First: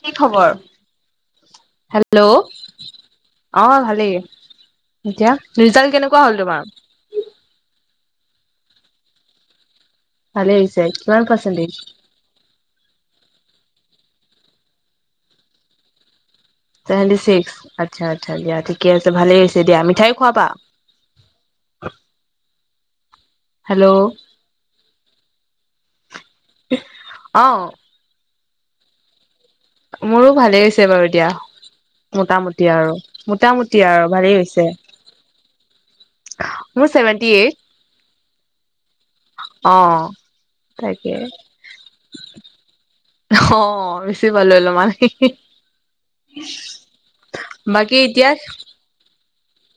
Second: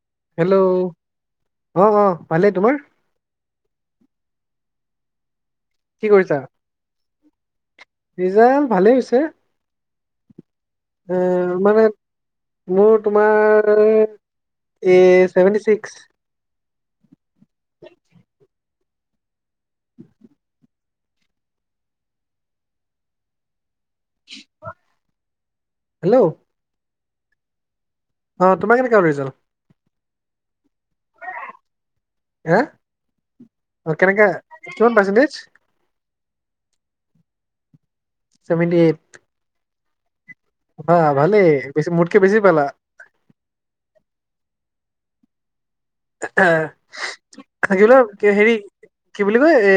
কি হেল্ল' খবৰ? অ অ হেল্ল' ভালে তোমাৰ অ ভালেই এতিয়া ৰিজাল্ট কি কেনেকুৱা কৰিছা হ'ল তোমাৰ। ৰিজাল্ট ভালেই হৈছে। ভালে হৈছে এ কিমান পাৰ্চেণ্টেজ। মানে মোৰ তোমাৰ এই ছেভেণ্টি ছিক্স। ছেভেণ্টি ছিক্স, আচ্ছা, আচ্ছা দিয়া। ঠিকে আছে ভালে হৈছে দিয়া মিঠাই খোৱাবা। হেল্ল' হেল্ল' অ অ তোমাৰ কেনেকা হ ল ৰিজাল্ট মোৰো ভালেই হৈছে বাৰু এতিয়া হা মোটামুটি আৰু মোটামুটি অ আৰু কেনেকা ভালেই হৈছে কিমান পাৰ্চেন্টেজ মোৰ চেভেন্টি এইট চেভেণটি এইট অ হা তাকে ভালেই বেছি মুতকে বেছি পালা অ বেছি পালোঁ অলপমান হে হে আহ গল বাকী ক এতিয়া হেৰি কি বুলি কয় এ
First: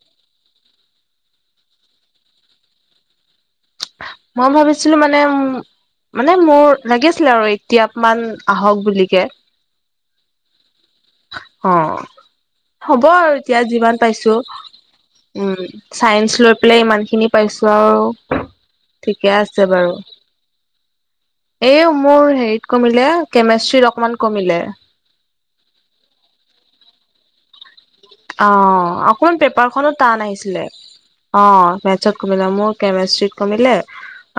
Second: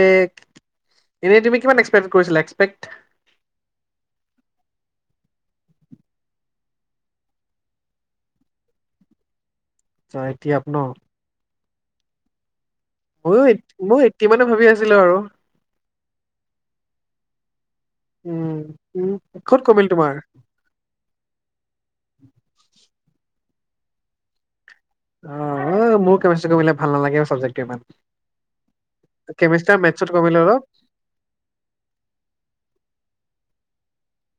এনে তুমি কিমান এক্সপেক্ট কৰিছিলা এক্সপেক্ মই ভাবিছিলো মানে উ মানে মোৰ লাগিছিলে আৰু এইতিয়াপ মান আহক বুলিকে অ এইটিআপ ন অ, হ'ব আৰু ময়ো এতিয়া এইট- ময়ো যিমান এইটি পাইছো। মানে ভাবি আছিলো আৰু উম চাইন্স লৈ পেলাই ইমান খিনি পাইছো আৰু। উম উম ঠিকে ক'ত আছে কমিল বাৰু। তোমাৰ এই মোৰ হেৰিত কমিলে কেমেষ্ট্ৰিত অকমান কমিলে। অ মোৰ কেমেষ্টি কৰিবলে ভাল নালাগে চাবজেক্টটো ইমান। অ অকমান কেমিষ্ট্ৰি আৰু পেপাৰখনো মেথছত টান কমিলে অলপ আহিছিলে। অ, মেতছত কমিলে মোৰ কেমিষ্ট্ৰ্ৰীত কমিলে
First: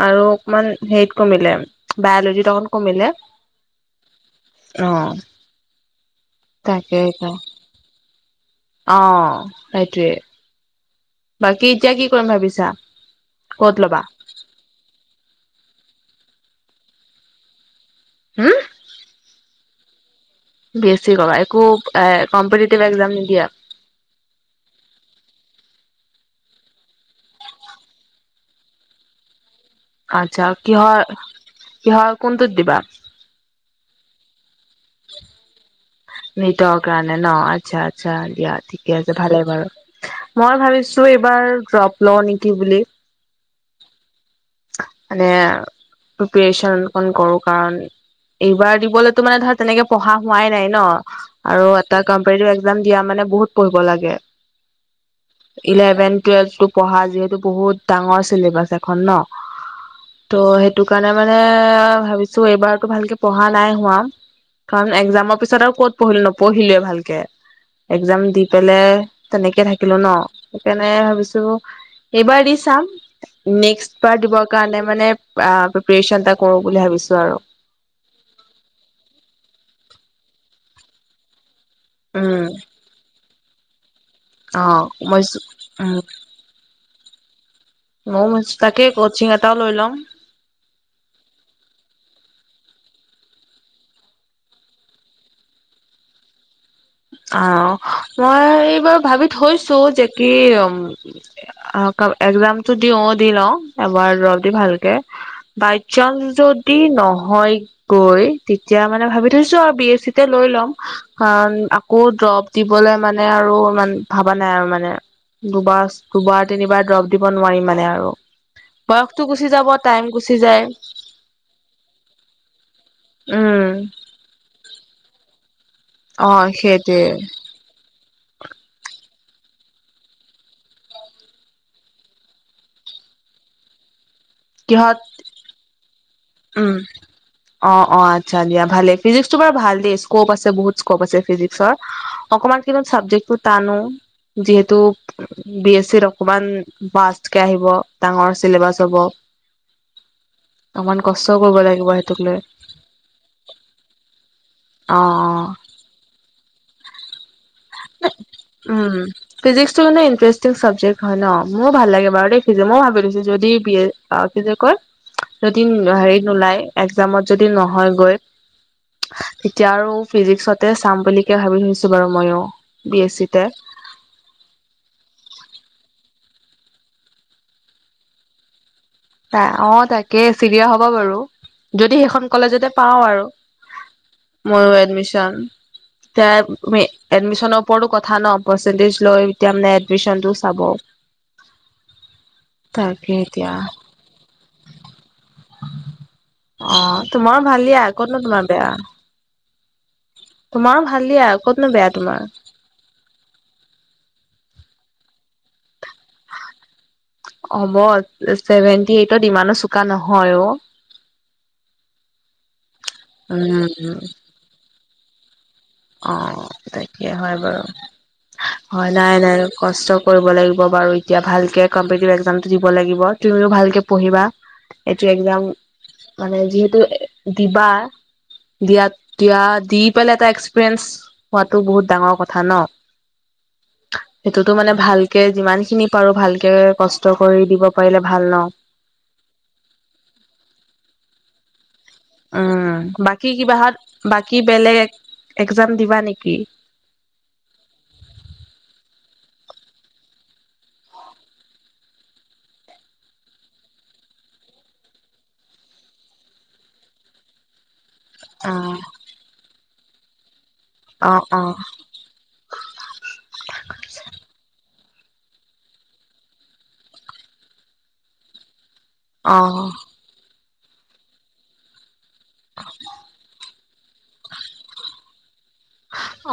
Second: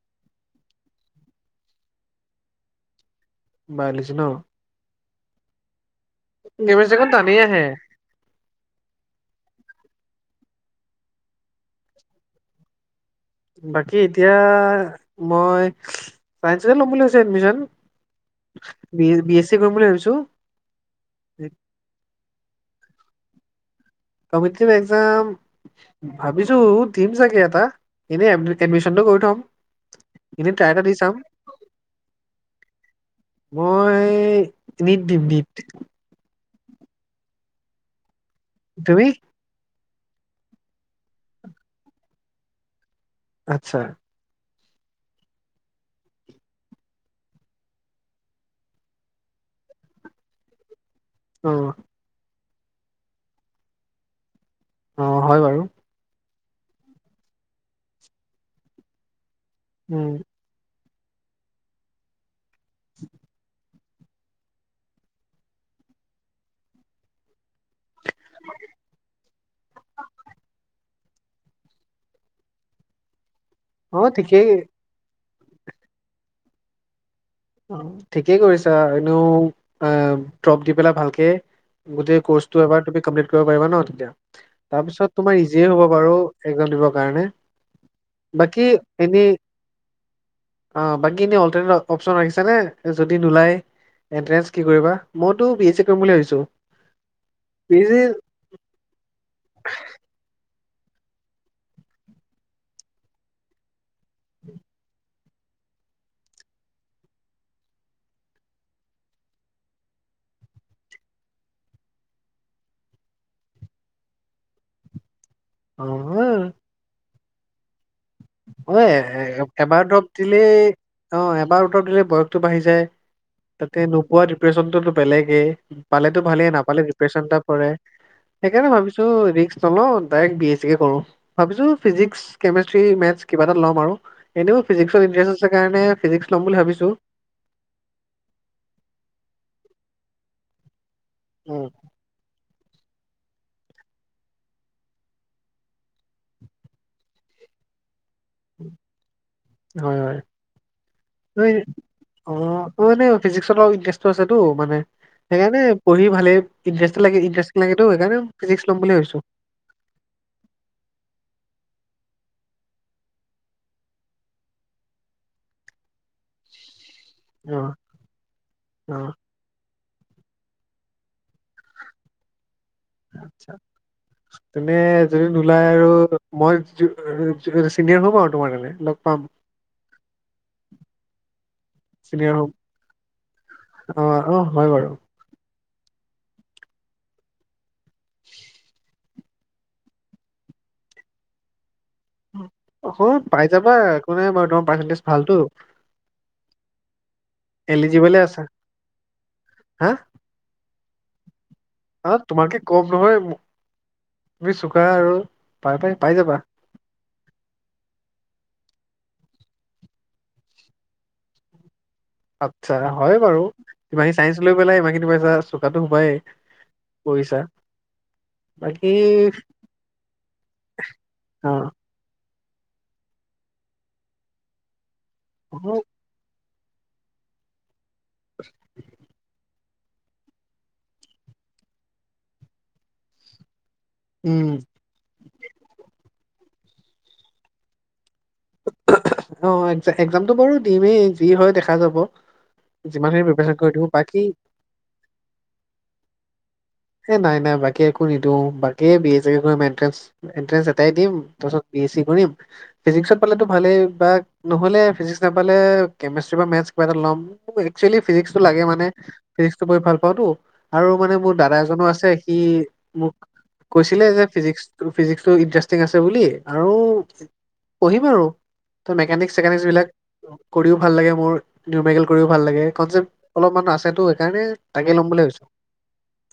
আৰু অকমান হেৰিত কমিলে বায়লজিত অকণ কমিলে। বায়লজি ন? অ। নেমে তাকে জেখনত টানি আহে অ, সেইটোৱে। বাকী এতিয়া কি কৰিম ভাবিছা? ক'ত বাকী ল'বা এতিয়া মই চাইন্ঞ্চতে ল'ম বুলি ভাবিছোঁ এডমিশন। হম বি বি এছি কৰিম বুলি ভাবিছো। বি এছি কৰিবা একো এ কম্পিটিভ একজাম নিদিয়া? কম্পিটিটিভ এক্সাম ভাবিছোঁ দিম চাগে এটা এনেই এড এডমিশচনটো কৰি থ'ম। আচ্ছা এনেই ট্ৰাই কি এটা দি হয় চাম কি হয় কোনটো দিবা। মই নিদ দিম নিদ। নিতৰ কাৰণে ন আচ্ছা আচ্ছা দিয়া ঠিকে তুমি আছে ভালে বাৰু। মই ভাবিছো এইবাৰ ড্ৰপ লওঁ নেকি বুলি। আচ্ছা। মানে প্ৰিপৰেচন অকণ কৰো কাৰণে এইবাৰ দিবলৈতো মানে ধৰা তেনেকে পঢ়া হোৱাই নাই ন? অ আৰু এটা কপেতেটিভ একজাম দিয়া মানে বহুত পঢ়িব লাগে অ হয় বাৰু ইলেভেন টুৱেলভ টো পঢ়া যিহেতু বহুত ডাঙৰ ছিলেবাছ এখন ন। উম। ত' সেইটো কাৰণে মানে ভাবিছো এইবাৰতো ভালকে পঢ়া নাই হোৱা কাৰণ একজামৰ পিছত আৰু কত পঢ়িলো নপঢ়িলোৱে ভালকে। এক্জাম দি পেলাই তেনেকে থাকিলো ন সেইকাৰণে ভাবিছো এইবাৰ দি চাম নেক্সট অ বাৰ দিবৰ ঠিকেই কাৰণে মানে আ প্ৰিপেচন এটা কৰো বুলি ভাবিছো আৰু। অ ঠিকেই কৰিছা। এনেও ড্ৰপ দি পেলাই ভালকে গোটেই ক্ৰ'জ উম টো এবাৰ তুমি কমপ্লিট কৰিব পাৰিবা ন তেতিয়া অ তাৰ পিছত মই তোমাৰ আজি হে হব উম বাৰু। একজাম দিবৰ কাৰণে। ময়ো ভাবিছো বাকী তাকে কচিং এনেই এটাও লৈ ল'ম। অ' বাকী ইনে অল টাইমত অফ চ' আহিছানে যদি নোলায়, এনন্টেন্চ কি কৰিবা মই টো বি এ চি কৰিম বুলি ভাবিছোঁ। অ, মই এইবাৰ ভাবি থৈছো যেদি কি উ এক্জামটো দিও দি লওঁ। এবাৰ ৰবি দি ভালকে, বাই চান্স যদি নহয় গৈ তেতিয়া মানে ভাবি থৈছো আৰু বি এছ চি তে লৈ লম। কাৰণ আকৌ - আকৌ দ্ৰপ দিবলৈ মানে আৰু ইমান ভবা নাই আৰু মানে অ দুবাৰ দুবাৰ তিনি বাৰ ড্ৰপ দিব নোৱাৰি মানে আৰু। হয় বয়সটো এ গুচি যাব এবাৰ টাইম দৰৱ গুচি যায় দিলেই অ এবাৰ দৰৱ দিলে বয়সটো বাঢ়ি যায়। উম তাতে নোপোৱা ডিপ্ৰেশ্যনটোতো বেলেগেই পালেতো অ ভালেই নাপালে সেইটোৱে ডিপ্ৰেশ্যন এটা পৰে। সেইকাৰণে ভাবিছো ৰিক্স নলওঁ ডাইৰেক্ট বি এছ চি কে কৰো। ভাবিছো ফিজিক্স, কেমেষ্ট্ৰি, মেথ কিবা এটা ল'ম আৰু, এনেও কিহত ফিজিক্স ইন্টাৰেষ্ট আছে কাৰণে ফিজিক্স - উম অ' অ' আচ্ছা দিয়া ভালেই, ফিজিক্স টো বাৰু ভাল দেই স্কপ আছে বহুত, স্কপ আছে ফিজিক্সৰ, অকমান কিবা চাবজেক্টটো তান ও, যিহেতু - বি এছ চিত অকমান পাচ কে আহিব ডাঙৰ, চিলেবাছ হ'ব, হয় হয় অকমান- কষ্টও এই কৰিব লাগিব সেইটোক অ লৈ মোৰ এনে ফিজিক্স ত অলপ ইণ্টাৰেষ্ট আছেটো মানে অ অ সেইকাৰণে- পঢ়ি ভালে ইণ্টাৰেষ্টিং লাগে টো, ইন্টাৰেষ্টিং লাগে টো সেইকাৰণে ফিজিক্স ল'ম বুলি ভাবিছো। ফিজিক্স টো মানে ইণ্টাৰেষ্টিং চাবজেক্ট হয় ন, মোৰো ভাল লাগে বাৰু মই ভাবি লৈছো যদি বি এ- আৰু কি যে কয়, যদি হেৰি নোলায়, এক্জামত যদি অ নহয়গৈ, অ তেতিয়া আৰু ফিজিক্সতে চাম বুলিকে ভাবি থৈছো বাৰু মইয়ো বি এছ চিতে। তুমি যদি নোলায় আৰু মই চিনিয়ৰ হম আৰু তোমাৰ কাৰণে, ন ত অ তাকে চিনিয়ৰ হ'বা বাৰু যদি সেইখন চিনিয়ৰ হ'ম কলেজতে পাও আৰু। অ অ হয় ময়ো বাৰু এডমিচন, এতিয়া এডমিশনৰ ওপৰতো কথা ন, পাৰ্চেন্টেজ লৈ মানে এতিয়া এডমিশনটো চাব। তাকে পাই এতিয়া যাবা একো নাই বাৰু তোমাৰ পাৰ্চেণ্টেজ ভালটো। অ' তোমাৰো ভাল দিয়া ক'ত নো আছা তোমাৰ বেয়া, হা তোমাৰো ভাল দিয়া। কতনো বেয়া- তোমাৰ অ' তোমাতকে কম নহয় মোৰ তুমি চুকা আৰু পাই পাই যাবা। হ'ব চেভেন্টি এইটত ইমানো চোকা নহয় অ। আচ্ছা হয় বাৰু, উম উম ইমানখিনি চাইন্ঞ্চ লৈ পেলাই ইমান খিনি পাইছা আৰু। অ' তাকে হয় বাৰু। বাকী হয়, নাই নাই কষ্ট কৰিব লাগিব বাৰু এতিয়া অ ভালকে কম্পিতিভ একজাম- দিব লাগিব তুমিও ভালকে পঢ়িবা, এইটো একজাম- অ' মানে যিহেতু দিবা দিয়াত দিয়া দি পেলাই তাইক ফ্ৰেণ্ডছ হোৱাটো বহুত ডাঙৰ কথা ন, উম সেইটোতো মান ভাল কে যিমান খিনি পাৰো ভালকে কষ্ট কৰি দিব পাৰিলে ভাল ন। অ এক এক্জামতটো বাৰু দিমেই যি হয় দেখা যাব। উম' যিমানখিনি বাকী প্ৰিপেচন কিবা কৰি হত দিওঁ বাকী বেলেগ এক্জাম দিবা নেকি। এ নাই নাই বাকী একো নিদিওঁ, বাকী বি এছ কৰিম এট্ৰেঞ্চ এন্ট্ৰেন্ঞ্চ এটাই দিম তাৰাছত বি এছ চি কৰিম, ফিজিক্সত পালেটো ভালেই বা নহ'লে ফিজিক্স নাপালে কেমেষ্ট্ৰি বা মেটচ কিবা এটা ল'ম। একচুলী ফিজিক্সটো অ লাগে মানে ফিজিক্সটো মই ভাল পাওঁ টো। আৰু অ মানে মোৰ দাদা অ এজনো আছে সি মোক কৈছিলে যে ফিজিক্স ফিজিক্সটো ইন্টাৰেষ্টিং আছে বুলি, আৰু পঢ়িম আৰু তৰ মেকানিক্স চেকানিক্স বিলাক কৰিও ভাল লাগে মোৰ। নিইমেৰিকেল কৰিও ভাল লাগে, কনচেপট অলপমান আছেটো সেইকাৰণে তাকে ল'ম বুলি ভাবিছো।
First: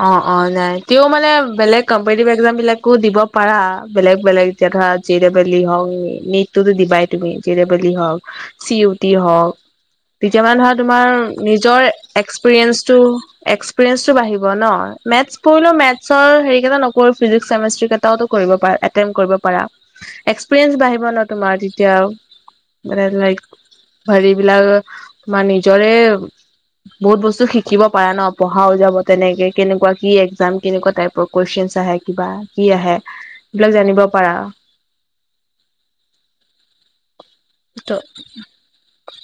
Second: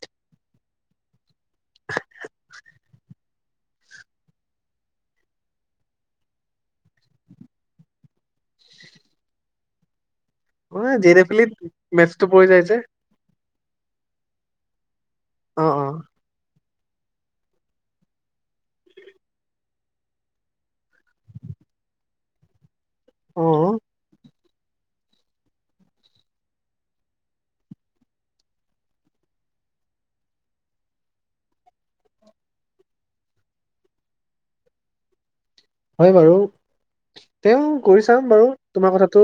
অ অ নাই তেওঁ মানে বেলেগ কম্পিটটিভ এক্জাম বিলাকো দিব পাৰা বেলেগ বেলেগ। এতিয়া ধৰা জে দৌব্লে ই হওক নিটটোতো দিবাই তুমি, জে দৌব্লে হওক চি ইউ টি হওক তেতিয়া মেনে ধৰা অ', জে তোমাৰ ডে ফিলিত নিজৰ মেথছটো পৰি যায় যে এক্সপিৰিয়েঞ্চটো এক্সপিৰিয়েঞ্চটো বাঢ়িব ন, মেটচ অ পঢ়িলেও অ মেটচৰ হেৰী কেইতান ফিজিক্স কেমেষ্টি কেইটাওটো কৰিব পাৰা এটেমট কৰিব পাৰা। এক্সৰিয়েঞ্চ বাঢ়িব ন তোমাৰ তেতিয়া, মেনে অ লাইক হেৰি বিলাক বা নিজৰে বহুত বস্তু শিকিব পাৰা ন পঢ়া ও লগত। তেনেকে কেনেকুৱা কি একজাম, কেনেকুৱা টাইপৰ কুৱেশন আহে কিবা কি আহে। এইবিলাক জানিব পাৰা। হয় বাৰু, তেওঁ ত কৰি চাম বাৰু তোমাৰ কথাতটো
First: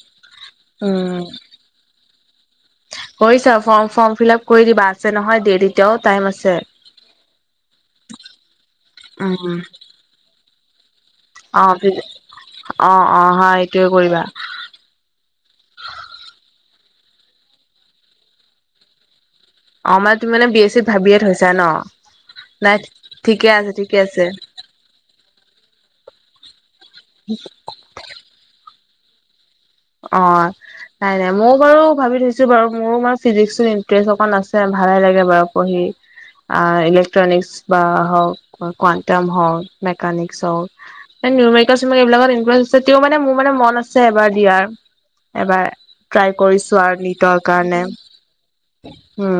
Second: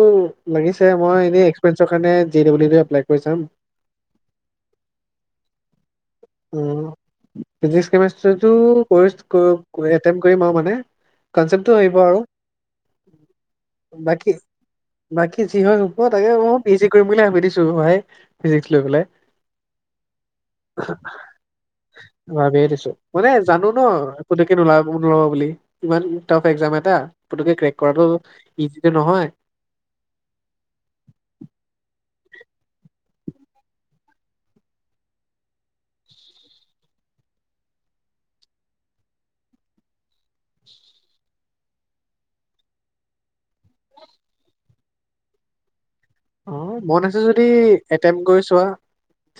লাগিছে মই এনেই এক্সপেৰিয়েঞ্চৰ কাৰণে জে ডাবল ই টো এপ্লাই চাম কৰি চোৱা ফৰ্ম ফৰ্ম ফিল আপ কৰি দিবা আছে নহয় দেৰি অ ফিজিক্স কেমেষ্ট্ৰিটো কৰি উম ক আত্তেমত কৰিম আও মানে। অ কনচেপ্টটো আহিব আৰু অ অ হয় এইটোয়ে কৰিবা বাকী বাকী যি হয় হব, তাকে মই পি এইচ দি কৰিম বুলি ভাবি দিছো ভাই, ফিজিক্স লৈ পেলাই। অ মানে তুমি মানে বি এছ চিত ভাবিয়ে থৈছা ন। ভাবিয়ে নাই দিছো, মানে ঠিকে জানো আছে ন ঠিকে আছে একো [unintelligible] ওলাব নোৱাৰোঁ বুলি। ইমান টাফ এক্জাম এটা পতুকে ক্ৰেক কৰাটো ইজিটো নহয়। অ'। নাই নাই মইয়ো বাৰু ভাবি থৈছো বাৰু মোৰো মানে ফিজিক্সত ইণ্টাৰেষ্ট অকণ আছে ভালে লাগে বাৰু পঢ়ি ইলেক্ট্ৰনিকচ্ বা হওক কোৱাণ্টাম হওক মেকানিকছ হওক। এ নিউমেৰিকল সুমেৰিকেল এইবিলকত ইণ্টাৰেষ্ট আছে, তেওঁ মানে মোৰ মান মন আছে এবাৰ দিয়াৰ। এবাৰ। ট্ৰাই অ কৰি চোৱাৰ মন আছে নিটৰ যদি কাৰণে অট্টেমত কৰি চোৱা,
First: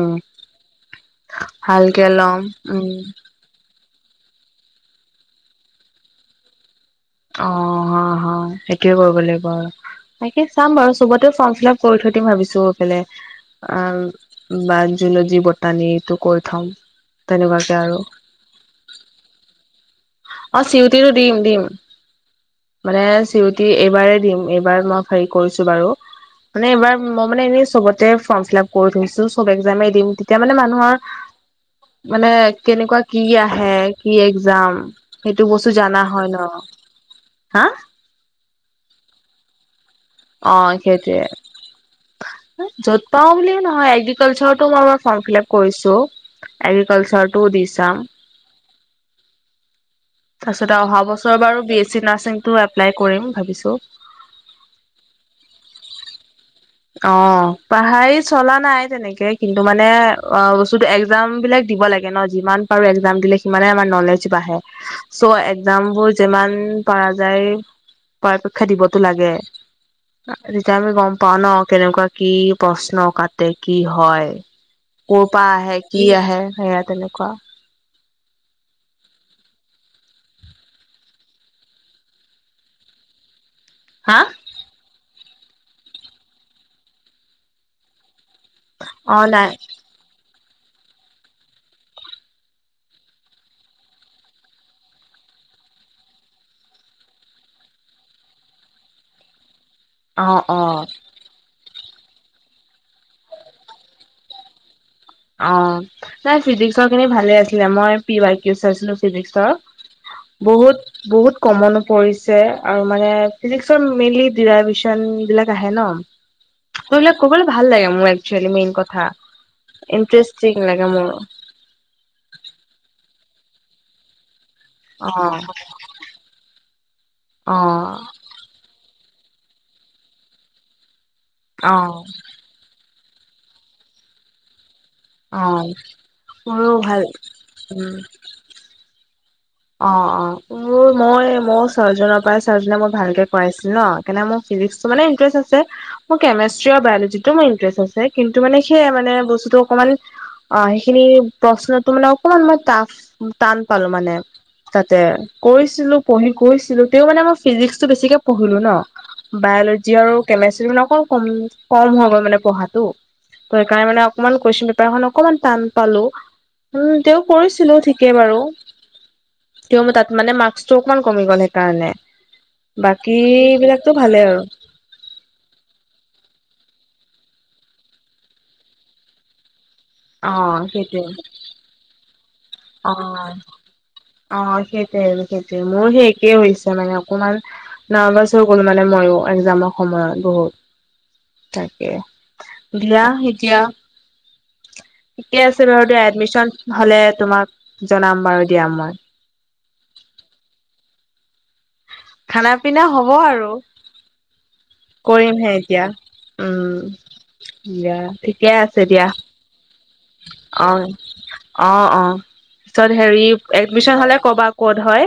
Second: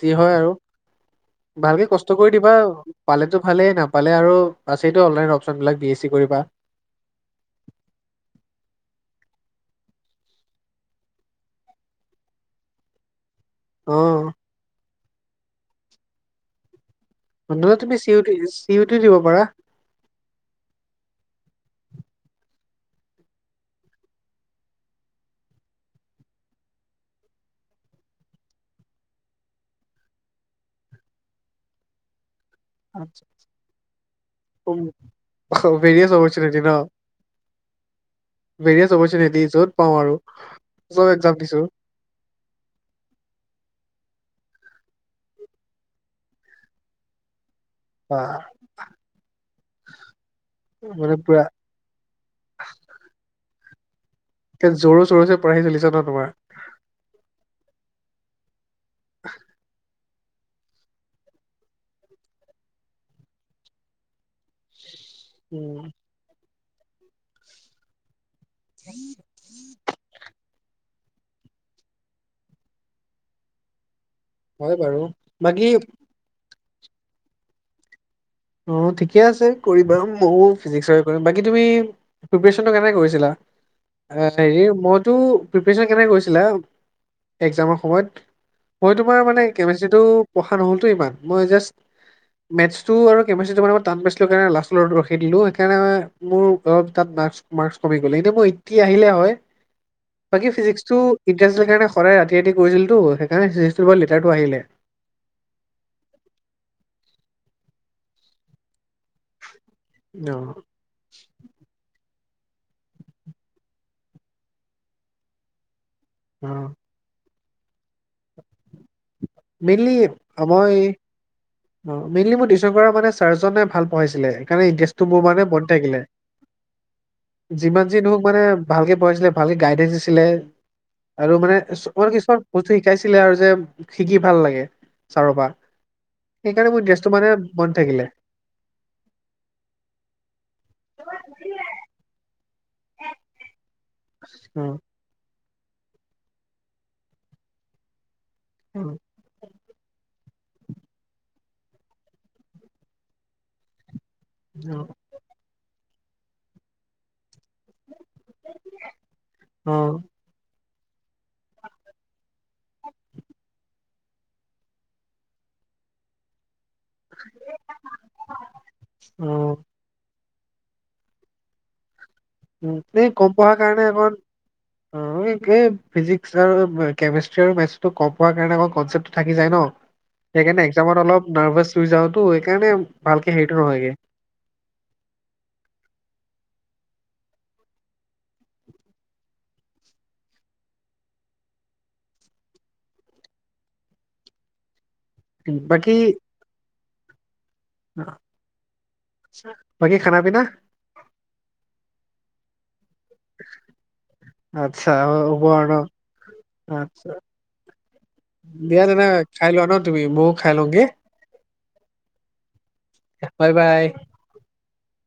যি হয় আৰু। ভালকে কষ্ট কৰি ল'ম দিবা উম পালেতো ভালেই, নাপ নাপালে আৰু আছেইতো অনলাইন অপশন বিলাক বি এছ চি কৰিবা। অ অ অ সেইটোয়ে কৰিব লাগিব আৰু। তাকে চাম বাৰু চবতে ফৰ্ম ফিল আপ কৰি থৈ দিম ভাবিছো সফালে আ অ বা জুলজি বটানীটো কৰি থম। তেনেকুৱাকে [inaudible] তুমি আৰু C U T C U T দিব পাৰা। অ চি ইউ টি টো দিম দিম। মানে চি ইউ তি এইবাৰেই দিম এইবাৰ মই হেৰি কৰিছো বাৰু। মানে এইবাৰ মই মানে এনেই চবতে ফৰ্ম ফিল আপ কৰি থৈছো, চব একজামে দিম। তেতিয়া মানে মানুহৰ [inaudible] মানে কেনেকুৱা কি আহে কি একজাম ভেৰিয়াছ অপৰচুনিটি ন? হা ভেৰিয়াছ অপৰচুনিটি য'ত পাওঁ আৰু। অ চব সেইটোৱে। এক্জাম দিছো য'ত পাওঁ বুলিও নহয়, এগ্ৰিকালচাৰটো মই ফৰ্ম ফিল আপ কৰিছো। এগ্ৰিকালচাৰটো দি চাম। বা তাৰ পিছত অহা মানে বছৰ পুৰা বাৰু বি এছ চি নাৰছিংটো এপ্লাই কৰিম ভাবিছো। এ জৰুৰ চৰুৰ চে পঢ়াই ছলিছে ন তোমাৰ? অ পঢ়াই চলা নাই তেনেকে কিন্তু মানে অ বস্তুতটো একজাম বিলাক দিব লাগে ন, যিমান পাৰো এক্জাম দিলে সিমানে আমাৰ নলেজ বাঢ়ে। চ' উম এক্জাম বোৰ যিমান পৰা যায় পৰাপক্ষে দিবতো লাগে। তেতিয়া আমি গম পাও ন কেনেকুৱা কি প্ৰশ্ন কাটে কি হয়। হয় বাৰু ক পৰা বাকী আহে কি আহে সেয়া তেনেকুৱা। অ ঠিকে আছে কৰিবা ময়ো ফিজিক্সৰে কৰিম। বাকী তুমি প্ৰিপেৰেচনটো কেনেকে কৰিছিলা? হা হেৰি মইতো প্ৰিপৰেচন কেনেকে কৰিছিলা একজামৰ সময়ত? মই অ তোমাৰ মানে নাই কেমেষ্ট্ৰীটো পঢ়া নহলতো ইমান, মই জাষ্ট মেথ্চটো আৰু কেমেষ্ট্ৰীটো মানে মই টান পাইছিলোঁ কাৰণে লাষ্ট ৰখি দিলোঁ সেই কাৰণে মানে মোৰ অলপ তাত মাৰ্ক্স মাৰ্ক্স কমি গ'ল। এনেই মোৰ এই কি আহিলে হয়? অ বাকী অ ফিজিক্সটো ইণ্টাৰেষ্ট কাৰণে সদায় ৰাতি ৰাতি কৰিছিলো টো সেইকাৰনে ফিজিক্স বাও লেটাৰটো আহিলে। অ নাই ফিজিক্সৰ খিনি ভালে আছিলে মই পি আই কিউ চাইছিলো ফিজিক্সৰ। অ বহুত বহুত কমন পৰিছে, আৰু মানে ফিজিক্সৰ মেইনলি ডিৰাইভেশচন বিলাক আহে ন? অ। ত এইবিলাক ক'বলে ভাল লাগে মোৰ একছুৱেলী মেইন কথা মেইনলি ইণ্টাৰেষ্টিং মই লাগে মোৰ অ মেইনলি মোৰ টিউচন কৰা মানে চাৰজনে ভাল পঢ়াইছিলে। কাৰণে ইণ্টাৰেষ্টটো মোৰ অ মানে বনি থাকিলে, যিমান যি অ নহওঁক মানে ভালকে পঢ়াইছিলে, ভালকে গাইডেঞ্চ দিছিলে আৰু মানে অ কিছুমান। বস্তু শিকাইছিলে আৰু যে, শিকি ভাল লাগে। চাৰৰ অ পৰা মোৰো সেইকাৰণে মোৰ ভাল ইন্টাৰেষ্টে মানে বনি উম থাকিলে। অ' অ' মই মোৰ ছৰজনৰ পৰা ছাৰজনে মই ভালকে কৰাইছিল ন। সেইকাৰনে মোৰ অ ফিজিক্স ত' মানে ইটাৰেষ্ট আছে, মোৰ কেমেষ্ট্ৰি আৰু বায়'লজিত তো মোৰ ইণ্টাৰেষ্ট আছে। কিন্তু মানে অ সেয়ে মানে বস্তুতটো। অকমান অ' সেইখিনি প্ৰশ্নতো মানে অকমান মই টাফ টান পালো মানে। তাতে কৰিছিলো পঢ়ি কৰিছিলো তেও মানে মই। ফিজিক্স টো বেছিকে পঢ়িলো ন, অ বায়লজি আৰু। কেমেষ্ট্ৰ মানে অক, কম কম হৈ গল মানে পঢ়াটো। ত' সেইকাৰণে অকণমান কুৱেশচন পেপাৰ খন অকনমান টান পালো। উম, তেওঁ কৰিছিলো ঠিকে বাৰু। উম। তেও তাত মানে মাৰ্কচটো অকমান কমি গ'ল সেইকাৰণে। উম, বাকী বিলাকতো ভালেই আৰু। অঁ এই - এই ফিজিক্স আৰু কেমেষ্ট্ৰি আৰু মেথছটো কম পোৱাৰ কাৰণে আমাৰ কনচেপ্টটো থাকি যায় ন। অ সেইকাৰণে এক্সামত সেইটোৱে অলপ নাৰ্ভাচ হৈ যাওতো সেইকাৰণে ভালকে অ', হেৰিটো নহয়গে অ', সেইটোৱে সেইটোৱে মোৰ একেই হৈছে মানে অকমান নাৰ্ভাচ হৈ গ'লো মানে মইও এক্সামৰ সময়ত বহুত। তাকে, দিয়া এতিয়া ঠিকে আছে বাৰু বাকী দিয়া, এডমিচন হলে তোমাক জনাম বাৰু দিয়া মই। বাকী খানা পিনা? খানা পিনা হ'ব আৰু। আচ্ছা হ'ব কৰিমহে আৰু ন এতিয়া, উম, আচ্ছা দিয়া ঠিকে আছে দিয়া। খাই লোৱা ন তুমি ময়ো খাই লওঁগে অ', অ', অ', পিছত হেৰি বাই বাই। এডমিচন হলে ক'বা ক'ত হয়।